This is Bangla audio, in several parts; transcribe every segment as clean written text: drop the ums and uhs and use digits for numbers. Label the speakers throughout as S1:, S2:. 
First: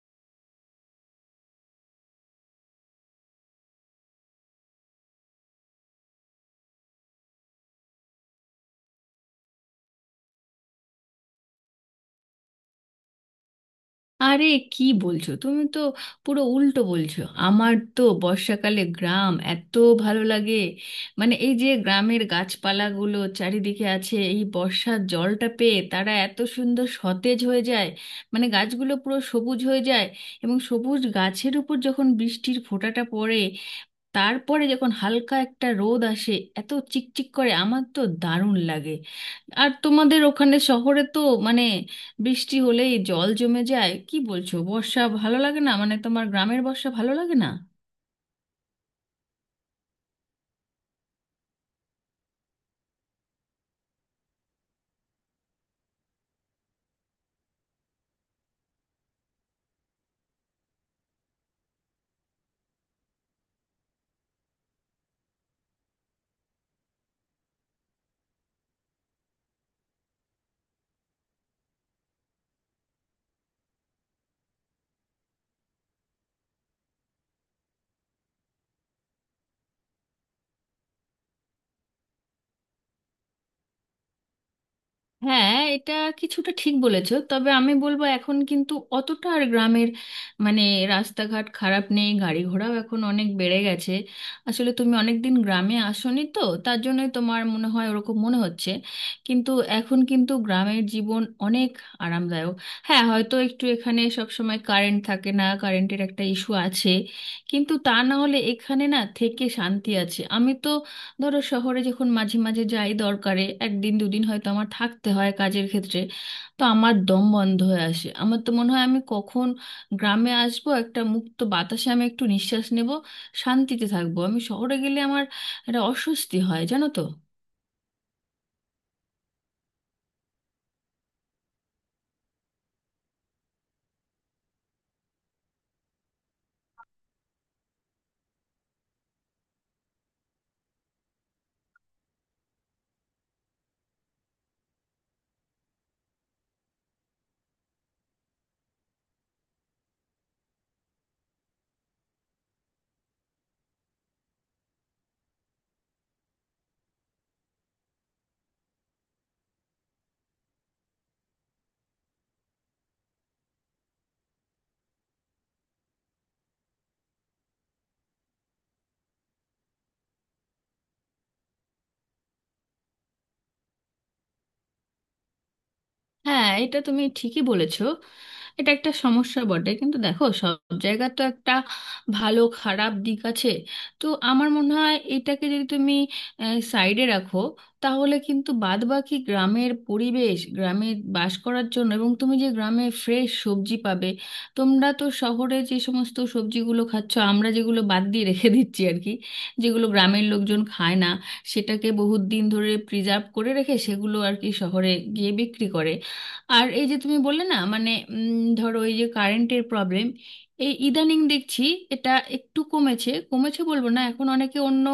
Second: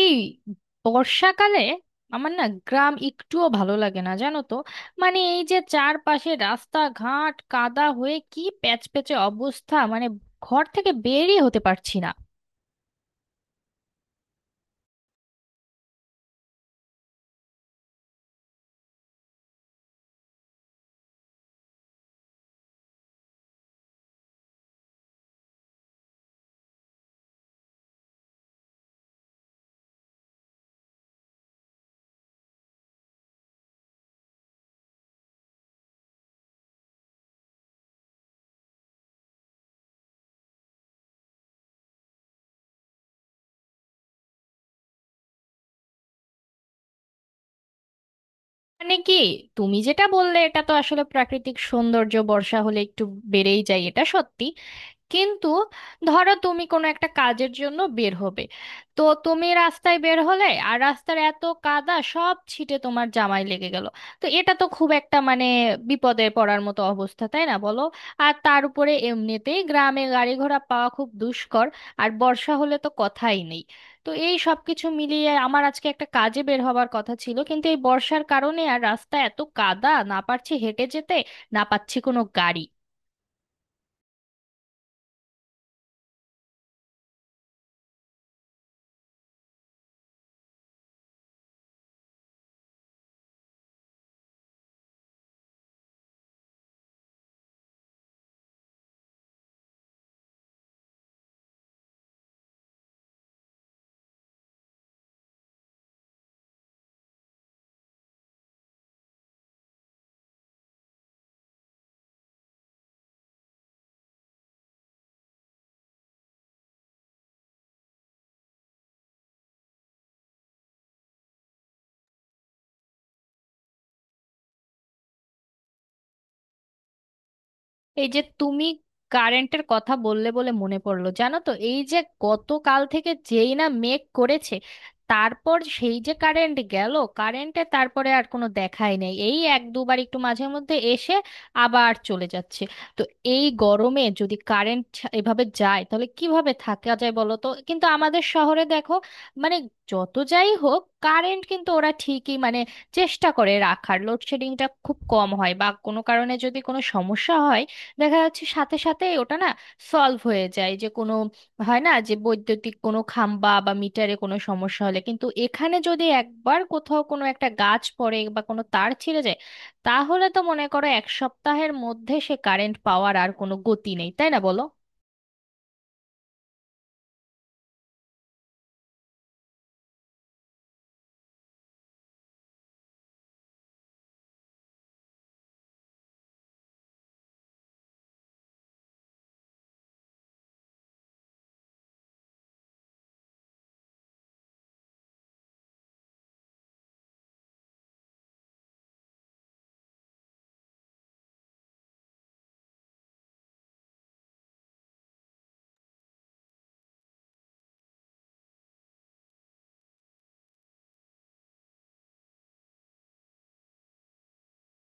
S1: এই বর্ষাকালে আমার না গ্রাম একটুও ভালো লাগে না, জানো তো? মানে এই যে চারপাশে রাস্তাঘাট কাদা হয়ে কি প্যাচপ্যাচে অবস্থা, মানে ঘর থেকে বেরই হতে পারছি না।
S2: আরে, কি বলছো? তুমি তো পুরো উল্টো বলছো। আমার তো বর্ষাকালে গ্রাম এত ভালো লাগে। মানে এই যে গ্রামের গাছপালাগুলো চারিদিকে আছে, এই বর্ষার জলটা পেয়ে তারা এত সুন্দর সতেজ হয়ে যায়, মানে গাছগুলো পুরো সবুজ হয়ে যায়। এবং সবুজ গাছের উপর যখন বৃষ্টির ফোঁটাটা পড়ে, তারপরে যখন হালকা একটা রোদ আসে, এত চিকচিক করে, আমার তো দারুণ লাগে। আর তোমাদের ওখানে শহরে তো মানে বৃষ্টি হলেই জল জমে যায়। কি বলছো, বর্ষা ভালো লাগে না? মানে তোমার গ্রামের বর্ষা ভালো লাগে না?
S1: মানে কি, তুমি যেটা বললে এটা তো আসলে প্রাকৃতিক সৌন্দর্য, বর্ষা হলে একটু বেড়েই যায়, এটা সত্যি। কিন্তু ধরো তুমি কোনো একটা কাজের জন্য বের হবে, তো তুমি রাস্তায় বের হলে আর রাস্তার এত কাদা সব ছিটে তোমার জামায় লেগে গেল, তো এটা তো খুব একটা মানে বিপদে পড়ার মতো অবস্থা, তাই না বলো? আর তার উপরে এমনিতেই গ্রামে গাড়ি ঘোড়া পাওয়া খুব দুষ্কর, আর বর্ষা হলে তো কথাই নেই। তো এই সব কিছু মিলিয়ে আমার আজকে একটা কাজে বের হবার কথা ছিল, কিন্তু এই বর্ষার কারণে আর রাস্তা এত কাদা, না পারছি হেঁটে যেতে, না পাচ্ছি কোনো গাড়ি।
S2: হ্যাঁ, এটা কিছুটা ঠিক বলেছো, তবে আমি বলবো এখন কিন্তু অতটা আর গ্রামের মানে রাস্তাঘাট খারাপ নেই, গাড়ি ঘোড়াও এখন অনেক বেড়ে গেছে। আসলে তুমি অনেকদিন গ্রামে আসোনি তো তার জন্যই তোমার মনে হয় ওরকম মনে হচ্ছে। কিন্তু এখন কিন্তু গ্রামের জীবন অনেক আরামদায়ক। হ্যাঁ, হয়তো একটু এখানে সব সময় কারেন্ট থাকে না, কারেন্টের একটা ইস্যু আছে, কিন্তু তা না হলে এখানে না থেকে শান্তি আছে। আমি তো ধরো শহরে যখন মাঝে মাঝে যাই দরকারে, একদিন দুদিন হয়তো আমার থাকতে হয় কাজের ক্ষেত্রে, তো আমার দম বন্ধ হয়ে আসে। আমার তো মনে হয় আমি কখন গ্রামে আসবো, একটা মুক্ত বাতাসে আমি একটু নিঃশ্বাস নেব, শান্তিতে থাকবো। আমি শহরে গেলে আমার একটা অস্বস্তি হয় জানো তো।
S1: এই যে তুমি কারেন্টের কথা বললে, বলে মনে পড়লো, জানো তো, এই যে গতকাল থেকে যেই না মেঘ করেছে, তারপর সেই যে কারেন্ট গেল, কারেন্টে তারপরে আর কোনো দেখাই নেই, এই এক দুবার একটু মাঝে মধ্যে এসে আবার চলে যাচ্ছে। তো এই গরমে যদি কারেন্ট এভাবে যায় তাহলে কিভাবে থাকা যায় বলো তো? কিন্তু আমাদের শহরে দেখো, মানে যত যাই হোক কারেন্ট কিন্তু ওরা ঠিকই মানে চেষ্টা করে রাখার, লোডশেডিংটা খুব কম হয়, বা কোনো কারণে যদি কোনো সমস্যা হয়, দেখা যাচ্ছে সাথে সাথে ওটা না সলভ হয়ে যায়, যে কোনো হয় না যে বৈদ্যুতিক কোনো খাম্বা বা মিটারে কোনো সমস্যা হলে। কিন্তু এখানে যদি একবার কোথাও কোনো একটা গাছ পড়ে বা কোনো তার ছিঁড়ে যায়, তাহলে তো মনে করো এক সপ্তাহের মধ্যে সে কারেন্ট পাওয়ার আর কোনো গতি নেই, তাই না বলো?
S2: হ্যাঁ, এটা তুমি ঠিকই বলেছো, এটা একটা সমস্যা বটে, কিন্তু দেখো সব জায়গা তো একটা ভালো খারাপ দিক আছে। তো আমার মনে হয় এটাকে যদি তুমি সাইডে রাখো, তাহলে কিন্তু বাদবাকি গ্রামের পরিবেশ গ্রামে বাস করার জন্য, এবং তুমি যে গ্রামে ফ্রেশ সবজি পাবে। তোমরা তো শহরে যে সমস্ত সবজিগুলো খাচ্ছ, আমরা যেগুলো বাদ দিয়ে রেখে দিচ্ছি আর কি, যেগুলো গ্রামের লোকজন খায় না, সেটাকে বহুত দিন ধরে প্রিজার্ভ করে রেখে সেগুলো আর কি শহরে গিয়ে বিক্রি করে। আর এই যে তুমি বললে না মানে ধরো এই যে কারেন্টের প্রবলেম, এই ইদানিং দেখছি এটা একটু কমেছে। কমেছে বলবো না, এখন অনেকে অন্য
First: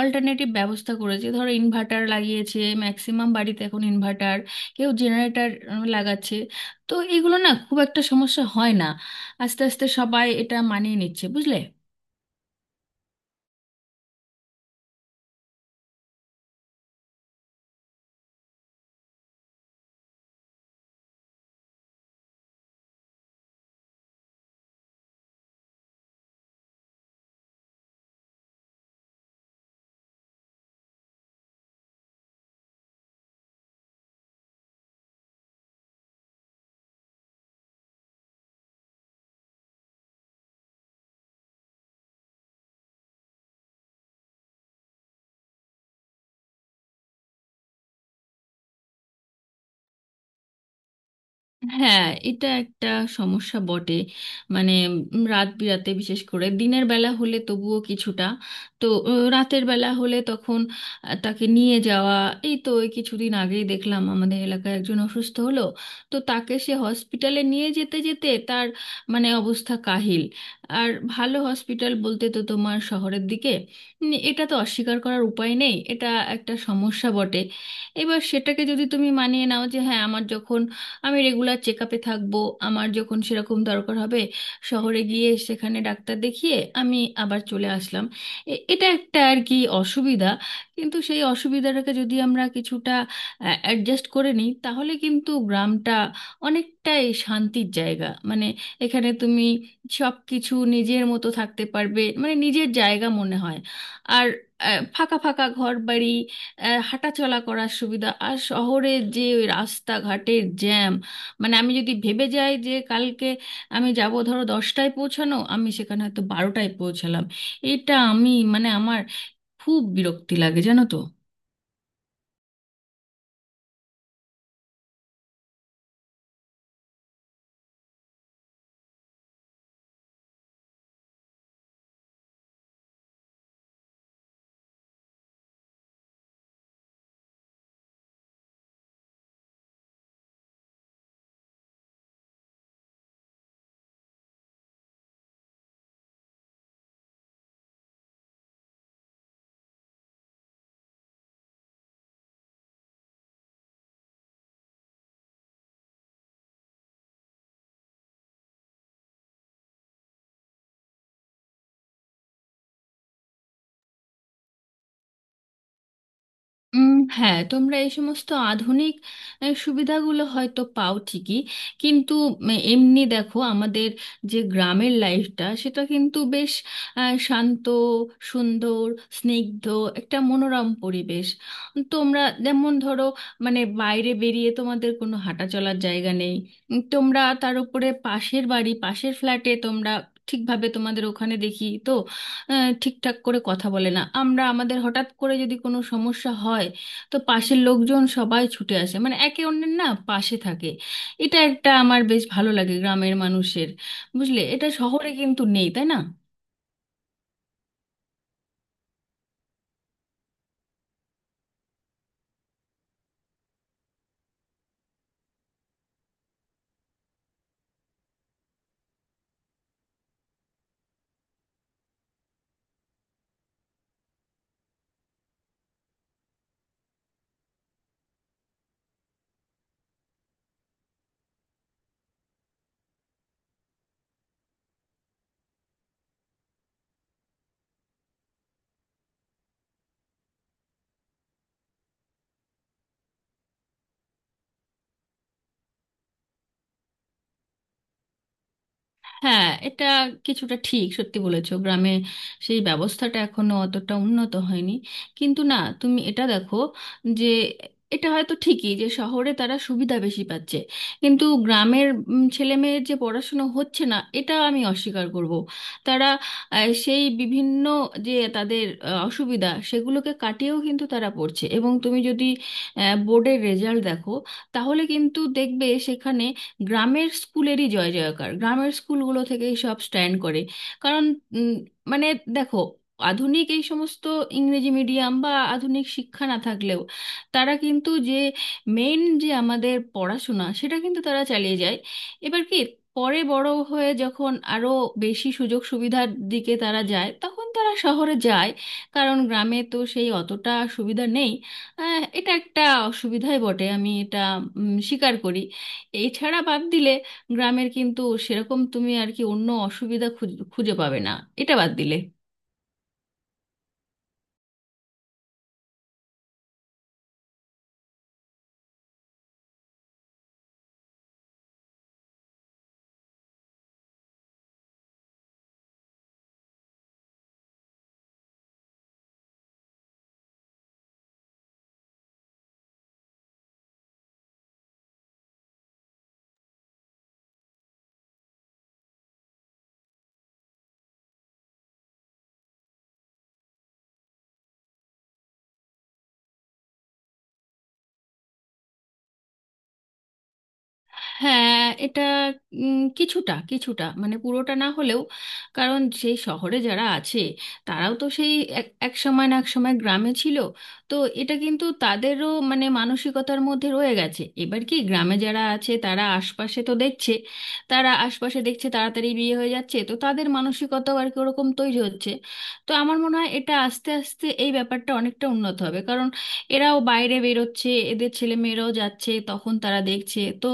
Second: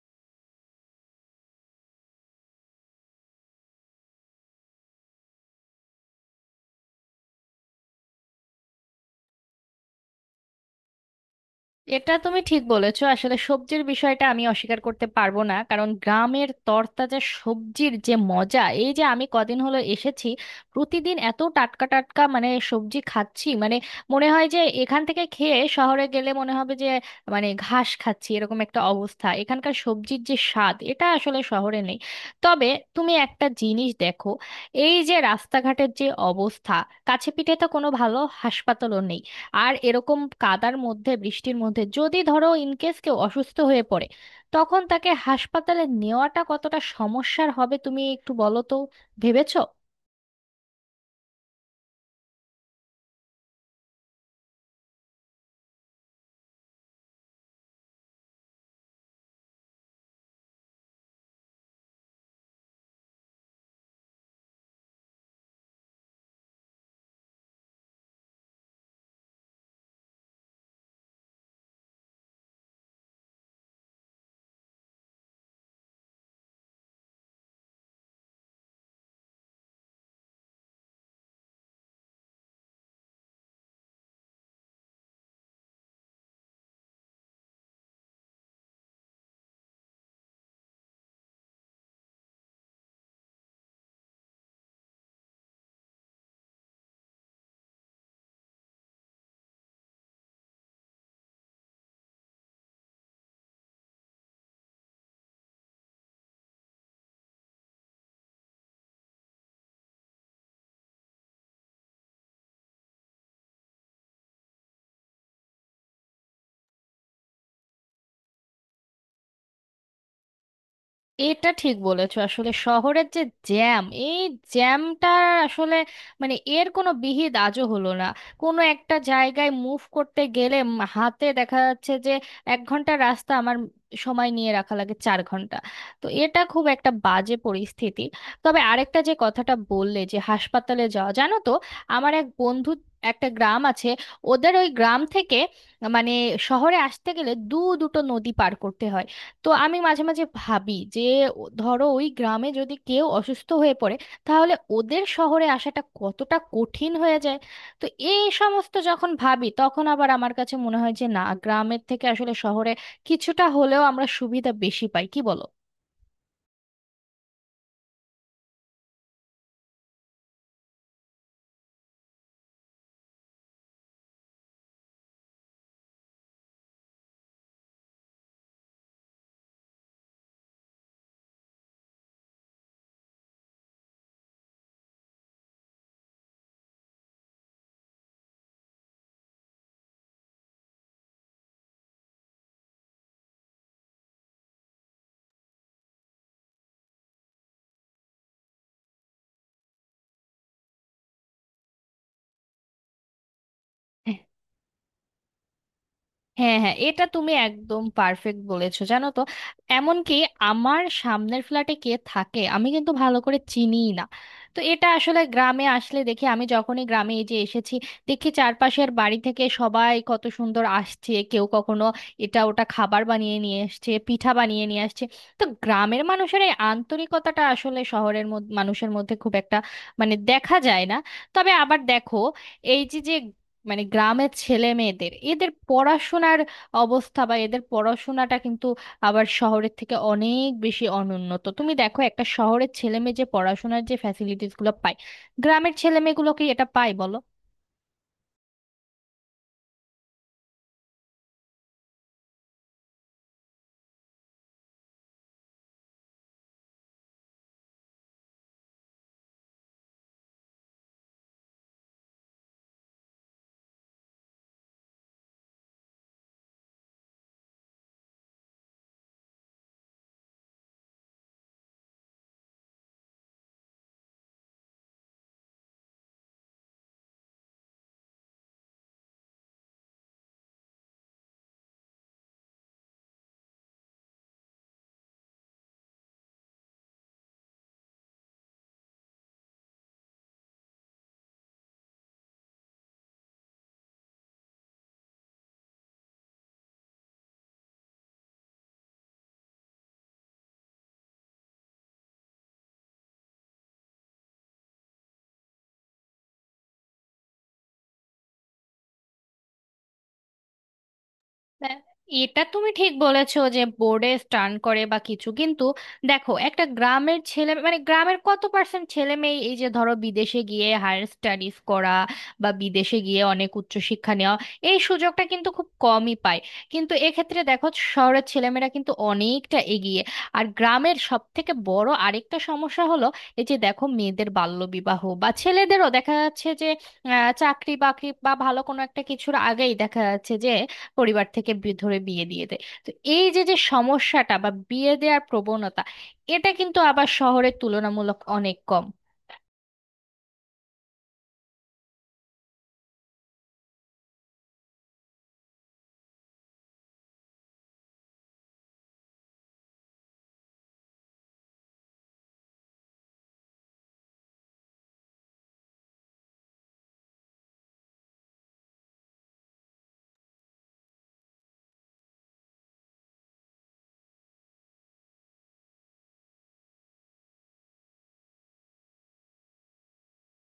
S2: অল্টারনেটিভ ব্যবস্থা করেছে, ধরো ইনভার্টার লাগিয়েছে, ম্যাক্সিমাম বাড়িতে এখন ইনভার্টার, কেউ জেনারেটর লাগাচ্ছে। তো এগুলো না খুব একটা সমস্যা হয় না, আস্তে আস্তে সবাই এটা মানিয়ে নিচ্ছে বুঝলে।
S1: এটা তুমি ঠিক বলেছো, আসলে সবজির বিষয়টা আমি অস্বীকার করতে পারবো না, কারণ গ্রামের তরতাজা সবজির যে মজা, এই যে আমি কদিন হলো এসেছি, প্রতিদিন এত টাটকা টাটকা মানে সবজি খাচ্ছি, মানে মনে হয় যে এখান থেকে খেয়ে শহরে গেলে মনে হবে যে মানে ঘাস খাচ্ছি, এরকম একটা অবস্থা। এখানকার সবজির যে স্বাদ এটা আসলে শহরে নেই। তবে তুমি একটা জিনিস দেখো, এই যে রাস্তাঘাটের যে অবস্থা, কাছে পিঠে তো কোনো ভালো হাসপাতালও নেই, আর এরকম কাদার মধ্যে বৃষ্টির মধ্যে যদি ধরো ইনকেস কেউ অসুস্থ হয়ে পড়ে, তখন তাকে হাসপাতালে নেওয়াটা কতটা সমস্যার হবে তুমি একটু বলো তো, ভেবেছো?
S2: হ্যাঁ, এটা একটা সমস্যা বটে। মানে রাত বিরাতে, বিশেষ করে দিনের বেলা হলে তবুও কিছুটা, তো রাতের বেলা হলে তখন তাকে নিয়ে যাওয়া। এই তো এই কিছুদিন আগেই দেখলাম আমাদের এলাকায় একজন অসুস্থ হলো, তো তাকে সে হসপিটালে নিয়ে যেতে যেতে তার মানে অবস্থা কাহিল। আর ভালো হসপিটাল বলতে তো তোমার শহরের দিকে। এটা তো অস্বীকার করার উপায় নেই, এটা একটা সমস্যা বটে। এবার সেটাকে যদি তুমি মানিয়ে নাও যে হ্যাঁ, আমার যখন আমি রেগুলার চেক আপে থাকবো, আমার যখন সেরকম দরকার হবে শহরে গিয়ে সেখানে ডাক্তার দেখিয়ে আমি আবার চলে আসলাম, এটা একটা আর কি অসুবিধা। কিন্তু সেই অসুবিধাটাকে যদি আমরা কিছুটা অ্যাডজাস্ট করে নিই, তাহলে কিন্তু গ্রামটা অনেকটাই শান্তির জায়গা। মানে এখানে তুমি সব কিছু নিজের মতো থাকতে পারবে, মানে নিজের জায়গা মনে হয়। আর ফাঁকা ফাঁকা ঘর বাড়ি, হাঁটাচলা করার সুবিধা। আর শহরের যে ওই রাস্তাঘাটের জ্যাম, মানে আমি যদি ভেবে যাই যে কালকে আমি যাব, ধরো 10টায় পৌঁছানো, আমি সেখানে হয়তো 12টায় পৌঁছালাম। এটা আমি মানে আমার খুব বিরক্তি লাগে জানো তো।
S1: এটা ঠিক বলেছো, আসলে শহরের যে জ্যাম, এই জ্যামটা আসলে মানে এর কোনো বিহিত আজও হলো না। কোনো একটা জায়গায় মুভ করতে গেলে হাতে দেখা যাচ্ছে যে 1 ঘন্টা রাস্তা আমার সময় নিয়ে রাখা লাগে 4 ঘন্টা। তো এটা খুব একটা বাজে পরিস্থিতি। তবে আরেকটা যে কথাটা বললে যে হাসপাতালে যাওয়া, জানো তো, আমার এক বন্ধু, একটা গ্রাম আছে, ওদের ওই গ্রাম থেকে মানে শহরে আসতে গেলে দুটো নদী পার করতে হয়। তো আমি মাঝে মাঝে ভাবি যে ধরো ওই গ্রামে যদি কেউ অসুস্থ হয়ে পড়ে, তাহলে ওদের শহরে আসাটা কতটা কঠিন হয়ে যায়। তো এই সমস্ত যখন ভাবি তখন আবার আমার কাছে মনে হয় যে না, গ্রামের থেকে আসলে শহরে কিছুটা হলেও আমরা সুবিধা বেশি পাই, কি বলো?
S2: উম, হ্যাঁ, তোমরা এই সমস্ত আধুনিক সুবিধাগুলো হয়তো পাও ঠিকই, কিন্তু এমনি দেখো আমাদের যে গ্রামের লাইফটা, সেটা কিন্তু বেশ শান্ত, সুন্দর, স্নিগ্ধ, একটা মনোরম পরিবেশ। তোমরা যেমন ধরো, মানে বাইরে বেরিয়ে তোমাদের কোনো হাঁটা চলার জায়গা নেই। তোমরা তার উপরে পাশের বাড়ি, পাশের ফ্ল্যাটে তোমরা ঠিকভাবে, তোমাদের ওখানে দেখি তো ঠিকঠাক করে কথা বলে না। আমরা আমাদের হঠাৎ করে যদি কোনো সমস্যা হয়, তো পাশের লোকজন সবাই ছুটে আসে, মানে একে অন্যের না পাশে থাকে। এটা একটা আমার বেশ ভালো লাগে গ্রামের মানুষের, বুঝলে, এটা শহরে কিন্তু নেই তাই না।
S1: হ্যাঁ হ্যাঁ, এটা তুমি একদম পারফেক্ট বলেছো, জানো তো, এমনকি আমার সামনের ফ্ল্যাটে কে থাকে আমি কিন্তু ভালো করে চিনিই না। তো এটা আসলে গ্রামে আসলে দেখি, আমি যখনই গ্রামে এই যে এসেছি, দেখি চারপাশের বাড়ি থেকে সবাই কত সুন্দর আসছে, কেউ কখনো এটা ওটা খাবার বানিয়ে নিয়ে আসছে, পিঠা বানিয়ে নিয়ে আসছে। তো গ্রামের মানুষের এই আন্তরিকতাটা আসলে শহরের মধ্যে মানুষের মধ্যে খুব একটা মানে দেখা যায় না। তবে আবার দেখো, এই যে যে মানে গ্রামের ছেলে মেয়েদের এদের পড়াশোনার অবস্থা বা এদের পড়াশোনাটা কিন্তু আবার শহরের থেকে অনেক বেশি অনুন্নত। তুমি দেখো, একটা শহরের ছেলে মেয়ে যে পড়াশোনার যে ফ্যাসিলিটিস গুলো পায়, গ্রামের ছেলে মেয়েগুলো কি এটা পায় বলো?
S2: হ্যাঁ, এটা কিছুটা ঠিক সত্যি বলেছো, গ্রামে সেই ব্যবস্থাটা এখনো অতটা উন্নত হয়নি। কিন্তু না, তুমি এটা দেখো যে এটা হয়তো ঠিকই যে শহরে তারা সুবিধা বেশি পাচ্ছে, কিন্তু গ্রামের ছেলেমেয়ের যে পড়াশুনো হচ্ছে না এটা আমি অস্বীকার করব। তারা সেই বিভিন্ন যে তাদের অসুবিধা, সেগুলোকে কাটিয়েও কিন্তু তারা পড়ছে। এবং তুমি যদি বোর্ডের রেজাল্ট দেখো, তাহলে কিন্তু দেখবে সেখানে গ্রামের স্কুলেরই জয় জয়কার, গ্রামের স্কুলগুলো থেকেই সব স্ট্যান্ড করে। কারণ উম, মানে দেখো, আধুনিক এই সমস্ত ইংরেজি মিডিয়াম বা আধুনিক শিক্ষা না থাকলেও, তারা কিন্তু যে মেইন যে আমাদের পড়াশোনা সেটা কিন্তু তারা চালিয়ে যায়। এবার কি পরে বড় হয়ে যখন আরো বেশি সুযোগ সুবিধার দিকে তারা যায়, তখন তারা শহরে যায়, কারণ গ্রামে তো সেই অতটা সুবিধা নেই। এটা একটা অসুবিধাই বটে, আমি এটা স্বীকার করি। এছাড়া বাদ দিলে গ্রামের কিন্তু সেরকম তুমি আর কি অন্য অসুবিধা খুঁজে পাবে না, এটা
S1: না,
S2: বাদ দিলে।
S1: এটা তুমি ঠিক বলেছো যে বোর্ডে স্টান করে বা কিছু, কিন্তু দেখো একটা গ্রামের ছেলে, মানে গ্রামের কত পার্সেন্ট ছেলে মেয়ে এই যে ধরো বিদেশে গিয়ে হায়ার স্টাডিজ করা বা বিদেশে গিয়ে অনেক উচ্চশিক্ষা নেওয়া, এই সুযোগটা কিন্তু খুব কমই পায়। কিন্তু এক্ষেত্রে দেখো শহরের ছেলেমেয়েরা কিন্তু অনেকটা এগিয়ে। আর গ্রামের সব থেকে বড় আরেকটা সমস্যা হলো, এই যে দেখো মেয়েদের বাল্যবিবাহ, বা ছেলেদেরও দেখা যাচ্ছে যে চাকরি বাকরি বা ভালো কোনো একটা কিছুর আগেই দেখা যাচ্ছে যে পরিবার থেকে ধরে বিয়ে দিয়ে দেয়। তো এই যে যে সমস্যাটা বা বিয়ে দেওয়ার প্রবণতা, এটা কিন্তু আবার শহরের তুলনামূলক অনেক কম।
S2: হ্যাঁ, এটা কিছুটা কিছুটা মানে পুরোটা না হলেও, কারণ সেই শহরে যারা আছে তারাও তো সেই এক এক সময় না এক সময় গ্রামে ছিল। তো এটা কিন্তু তাদেরও মানে মানসিকতার মধ্যে রয়ে গেছে। এবার কি গ্রামে যারা আছে, তারা আশপাশে তো দেখছে, তারা আশপাশে দেখছে তাড়াতাড়ি বিয়ে হয়ে যাচ্ছে, তো তাদের মানসিকতাও আর কি ওরকম তৈরি হচ্ছে। তো আমার মনে হয় এটা আস্তে আস্তে এই ব্যাপারটা অনেকটা উন্নত হবে, কারণ এরাও বাইরে বেরোচ্ছে, এদের ছেলে মেয়েরাও যাচ্ছে, তখন তারা দেখছে তো।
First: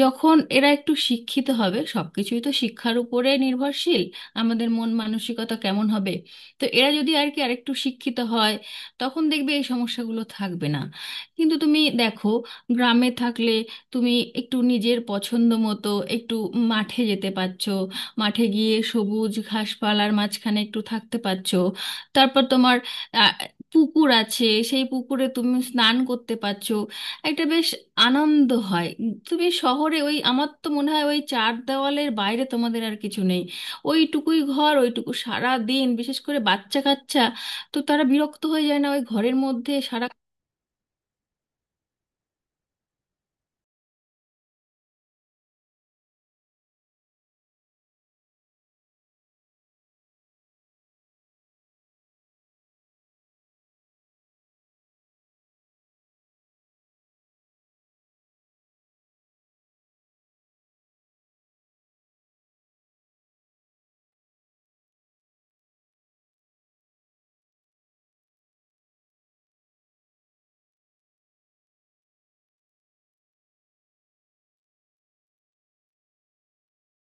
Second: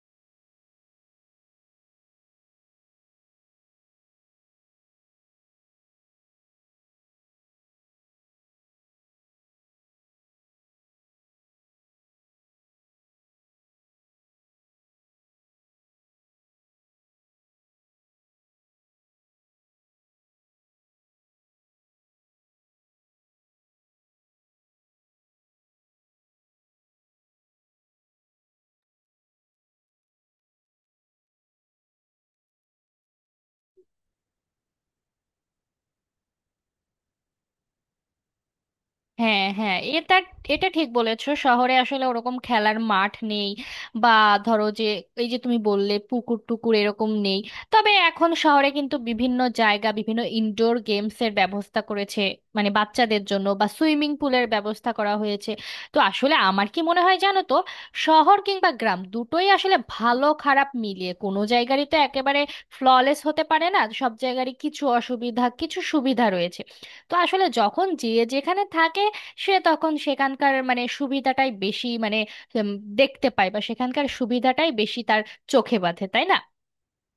S2: যখন এরা একটু শিক্ষিত হবে, সবকিছুই তো শিক্ষার উপরে নির্ভরশীল আমাদের মন মানসিকতা কেমন হবে, তো এরা যদি আর কি আরেকটু শিক্ষিত হয়, তখন দেখবে এই সমস্যাগুলো থাকবে না। কিন্তু তুমি দেখো, গ্রামে থাকলে তুমি একটু নিজের পছন্দ মতো একটু মাঠে যেতে পারছো, মাঠে গিয়ে সবুজ ঘাসপালার মাঝখানে একটু থাকতে পারছো। তারপর তোমার আহ, পুকুর আছে, সেই পুকুরে তুমি স্নান করতে পারছো, একটা বেশ আনন্দ হয়। তুমি শহরে ওই, আমার তো মনে হয় ওই চার দেওয়ালের বাইরে তোমাদের আর কিছু নেই, ওইটুকুই ঘর, ওইটুকু সারা দিন, বিশেষ করে বাচ্চা কাচ্চা, তো তারা বিরক্ত হয়ে যায় না ওই ঘরের
S1: হ্যাঁ
S2: মধ্যে
S1: হ্যাঁ, এটা
S2: সারা
S1: এটা ঠিক বলেছো, শহরে আসলে ওরকম খেলার মাঠ নেই, বা ধরো যে এই যে তুমি বললে পুকুর টুকুর এরকম নেই। তবে এখন শহরে কিন্তু বিভিন্ন জায়গা বিভিন্ন ইনডোর গেমস এর ব্যবস্থা করেছে, মানে বাচ্চাদের জন্য, বা সুইমিং পুলের ব্যবস্থা করা হয়েছে। তো আসলে আমার কি মনে হয় জানো তো, শহর কিংবা গ্রাম দুটোই আসলে ভালো খারাপ মিলিয়ে, কোনো জায়গারই তো একেবারে ফ্ললেস হতে পারে না, সব জায়গারই কিছু অসুবিধা কিছু সুবিধা রয়েছে। তো আসলে যখন যে যেখানে থাকে, সে তখন সেখানকার মানে সুবিধাটাই বেশি, মানে উম, দেখতে পায়, বা সেখানকার সুবিধাটাই বেশি তার চোখে বাঁধে, তাই না?